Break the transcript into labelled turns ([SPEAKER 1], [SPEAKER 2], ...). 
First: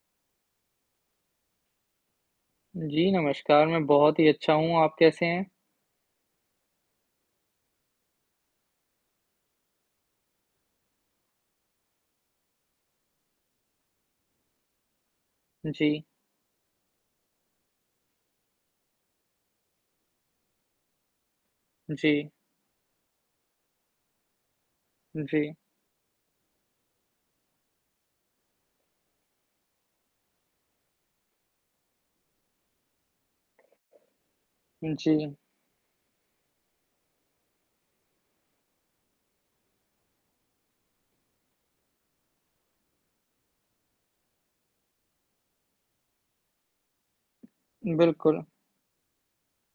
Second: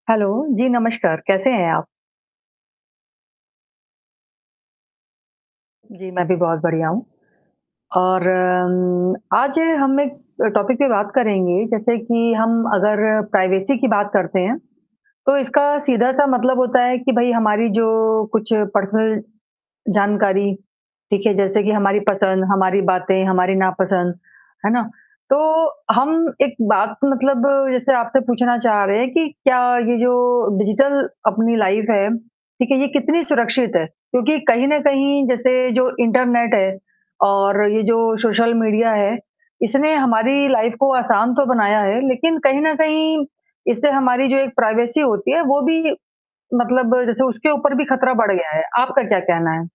[SPEAKER 1] Hello, जी नमस्कार, कैसे हैं आप?
[SPEAKER 2] जी नमस्कार, मैं बहुत ही अच्छा हूँ, आप कैसे हैं?
[SPEAKER 1] जी, मैं भी बहुत बढ़िया हूँ। और अम्म, आज हम एक अ, टॉपिक पे बात करेंगे, जैसे कि हम अगर प्राइवेसी की बात करते हैं, तो इसका
[SPEAKER 2] जी।
[SPEAKER 1] सीधा-सा मतलब होता है कि भई हमारी जो कुछ पर्सनल जानकारी, ठीक है, जैसे कि हमारी
[SPEAKER 2] जी।
[SPEAKER 1] पसंद, हमारी बातें, हमारी नापसंद, है ना? तो
[SPEAKER 2] जी।
[SPEAKER 1] हम एक बात मतलब जैसे आपसे पूछना चाह रहे हैं कि क्या ये जो डिजिटल अपनी लाइफ़ है, ठीक है, ये कितनी सुरक्षित है? क्योंकि कहीं न कहीं
[SPEAKER 2] जी।
[SPEAKER 1] जैसे जो इंटरनेट है और ये जो सोशल मीडिया है, इसने हमारी लाइफ़ को आसान तो बनाया है लेकिन कहीं न कहीं, इससे हमारी जो एक प्राइवेसी होती है वो भी मतलब जैसे उसके ऊपर भी खतरा बढ़
[SPEAKER 2] बिल्कुल।
[SPEAKER 1] गया है। आपका क्या कहना है?